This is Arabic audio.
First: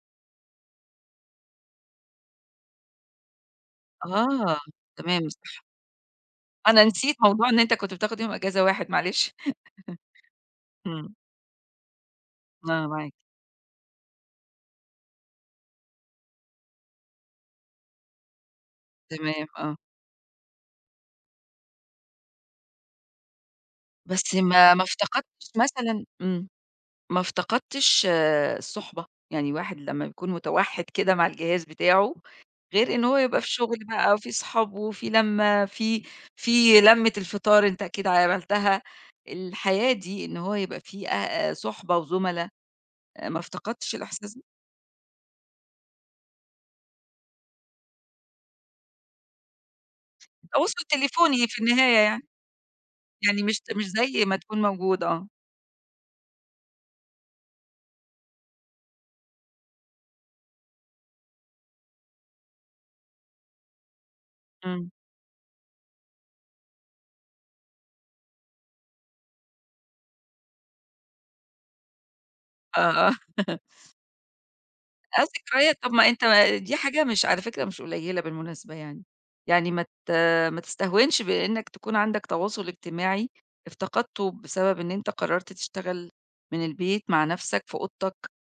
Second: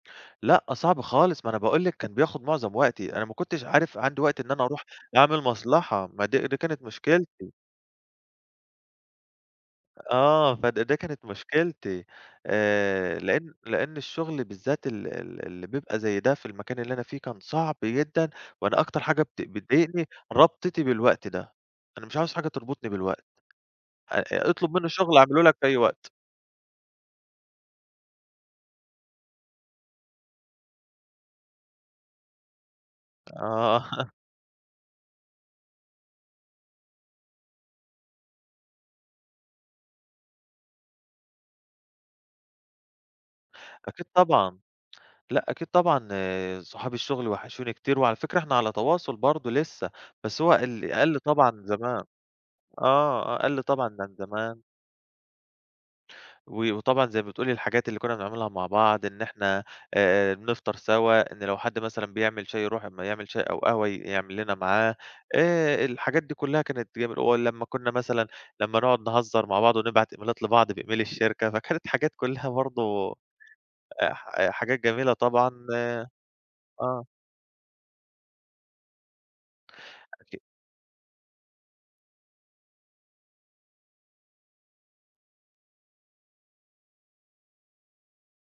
لأ، صعب خالص، ما أنا باقول لِك كان بياخد مُعظم وقتي، أنا ما كنتش عارف عندي وقت إن آه، أنا أرُوح تمام، أعمل صح. مصلحة، ما دي دي كانت أنا نسيت موضوع مشكلتي. إن أنت كنت بتاخد يوم أجازة واحد، معلش آه، فد ده إمم. كانت مشكلتي لأ، أنا معاك. آآ، لإن لإن الشُغل بالذات ال ال اللي بيبقى زي ده في المكان اللي أنا فيه كان صعب جدًا، وأنا أكتر حاجة بت تمام، آه. بتضايقني ربطِتي بالوقت ده، أنا مش عاوز حاجة تربُطني بالوقت. أ بس أ ما اطلُب ما منّي شُغل أعمله افتقدتش لك في أي مثلًا وقت. إمم. ما افتقدتش الصُّحبة، يعني واحد لمّا يكون متوحِّد كده مع الجهاز بتاعه غير إن هو يبقى في شُغل آه بقى وفي أصحاب وفي لَمّة، في في لَمّة الفطار، أنت أكيد عملتها، الحياة دي إن هو يبقى في أ أ صُحبة وزُملا آآ، ما افتقدتش أكيد الإحساس ده؟ طبعًا لأ، أكيد طبعًا صُحاب الشُغل وحشوني كتير، وعلى فكرة إحنا على تواصُل برضه لسه، بس هو تواصل ال قَلّ طبعًا تليفوني في عن النهاية زمان، يعني، آه، آه يعني مش قَلّ ت مش طبعًا عن زي ما زمان. تكون موجود، آه. و وطبعًا زي ما بتقولي، الحاجات اللي كنّا بنعملها مع بعض، إن إحنا آآ بنفطَر سوا، إن لو حَد مثلًا بيعمل شاي يرُوح، أمّا يعمل شاي أو قهوة ي يعمل لنا إمم. معاه آآ، الحاجات دي كلّها كانت جميلة ولمّا كنّا مثلًا لمّا نقعُد نهزّر مع بعض ونبعَت إميلات لبعض بemail الشركة، فكانت حاجات كلّها آه، آه. برضه آآ ح آآ ح حاجات جميلة آه، طبعًا ذكريات. طَب ما أنت ما دي حاجة آه. مش على فكرة مش قليّلة بالمناسبة يعني، يعني ما ت أكيد. ما تستهونش بإنك تكون عَندك تواصُل إجتماعي افتقدته بسبب إن أنت قرّرت تشتغل من البيت مع نَفْسك في أوضتك.